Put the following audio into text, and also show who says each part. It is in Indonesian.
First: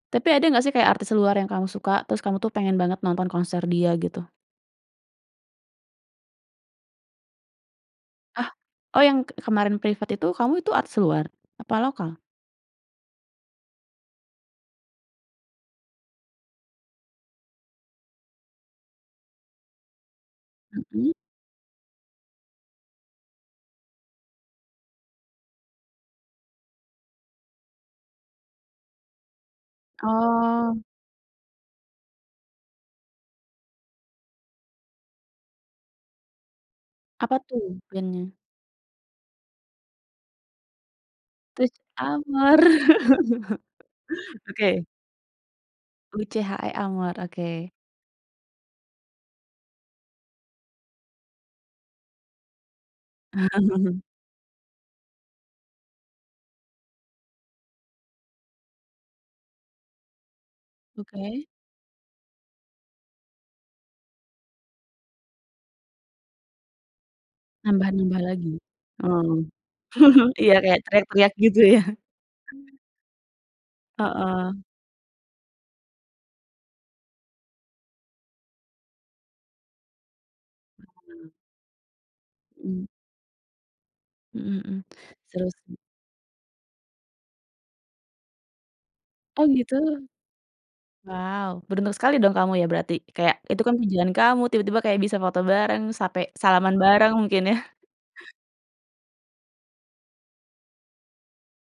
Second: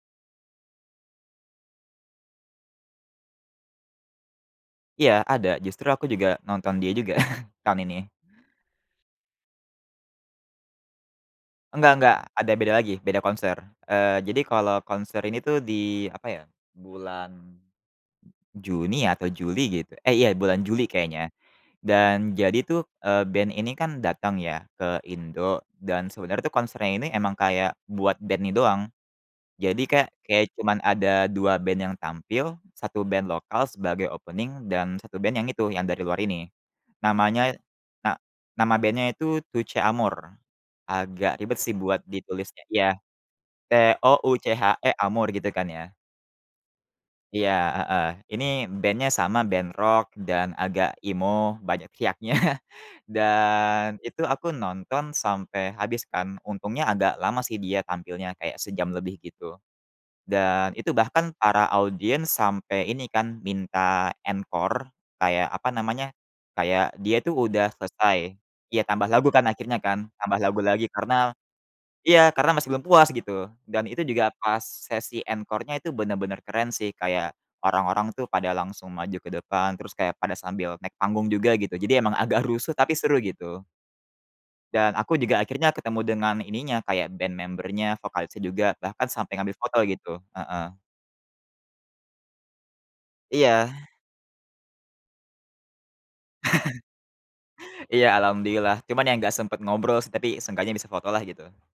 Speaker 1: Tapi ada nggak sih kayak artis luar yang kamu suka, terus kamu tuh pengen banget nonton konser dia gitu?
Speaker 2: Iya ada, justru aku juga nonton dia juga, tahun ini.
Speaker 1: Hah? Oh, yang ke kemarin privat itu kamu itu artis luar? Apa
Speaker 2: Nggak nggak,
Speaker 1: lokal?
Speaker 2: ada beda lagi, beda konser. Eee, jadi kalau konser ini tuh di, apa ya, bulan J Juni atau Juli gitu. Eh iya bulan Juli
Speaker 1: Mhm.
Speaker 2: kayaknya, dan jadi tuh, eee, band ini kan datang ya ke Indo, dan sebenarnya tuh konsernya ini emang kayak buat band ini doang. Jadi kayak kayak cuman
Speaker 1: Oh.
Speaker 2: ada 2 band yang tampil, 1 band lokal sebagai opening dan 1 band yang itu, yang dari luar ini.
Speaker 1: Apa
Speaker 2: Namanya
Speaker 1: tuh
Speaker 2: na
Speaker 1: bennya?
Speaker 2: nama bandnya itu, Touché Amoré. Agak ribet sih
Speaker 1: Touche
Speaker 2: buat ditulisnya,
Speaker 1: Amore?
Speaker 2: iya,
Speaker 1: Oke.
Speaker 2: T-O-U-C-H-E Amoré gitu kan ya.
Speaker 1: Tou C-H-E Amore,
Speaker 2: Iya,
Speaker 1: oke.
Speaker 2: heeh. Ini bennya sama, ben rok dan agak emo, banyak teriaknya. Dan itu aku nonton sampai habis kan, untungnya agak lama sih dia tampilnya kayak sejam lebih gitu. Dan itu bahkan
Speaker 1: Oke.
Speaker 2: para audiens sampai ini kan, minta encore, kayak apa namanya, kayak dia itu udah
Speaker 1: Nambah-nambah
Speaker 2: selesai,
Speaker 1: lagi,
Speaker 2: ya tambah lagu
Speaker 1: oh.
Speaker 2: kan akhirnya kan, tambah
Speaker 1: Iya
Speaker 2: lagu
Speaker 1: kayak
Speaker 2: lagi
Speaker 1: teriak-teriak
Speaker 2: karena
Speaker 1: gitu ya.
Speaker 2: iya, karena masih
Speaker 1: [unintelligible]
Speaker 2: belum puas gitu, dan itu juga
Speaker 1: Heeh.
Speaker 2: pas sesi encore-nya itu bener-bener keren sih kayak orang-orang tuh pada langsung maju ke depan, terus kayak pada sambil naik panggung
Speaker 1: Mmm.
Speaker 2: juga gitu, jadi emang agak rusuh
Speaker 1: Hmm.
Speaker 2: tapi seru gitu.
Speaker 1: Mhm mhm,
Speaker 2: Dan aku juga
Speaker 1: seru
Speaker 2: akhirnya
Speaker 1: sih.
Speaker 2: ketemu dengan ininya, kayak ben member-nya, vokalisnya juga, bahkan sampai
Speaker 1: Oh,
Speaker 2: ngambil
Speaker 1: gitu.
Speaker 2: foto gitu, heeh.
Speaker 1: Wow, beruntung sekali dong kamu ya berarti. Kayak, itu
Speaker 2: Iya.
Speaker 1: kan pujian kamu, tiba-tiba kayak bisa foto bareng, sape salaman bareng mungkin ya.
Speaker 2: Iya, alhamdulillah, cuman ya nggak sempet ngobrol sih, tapi seenggaknya bisa fotolah gitu.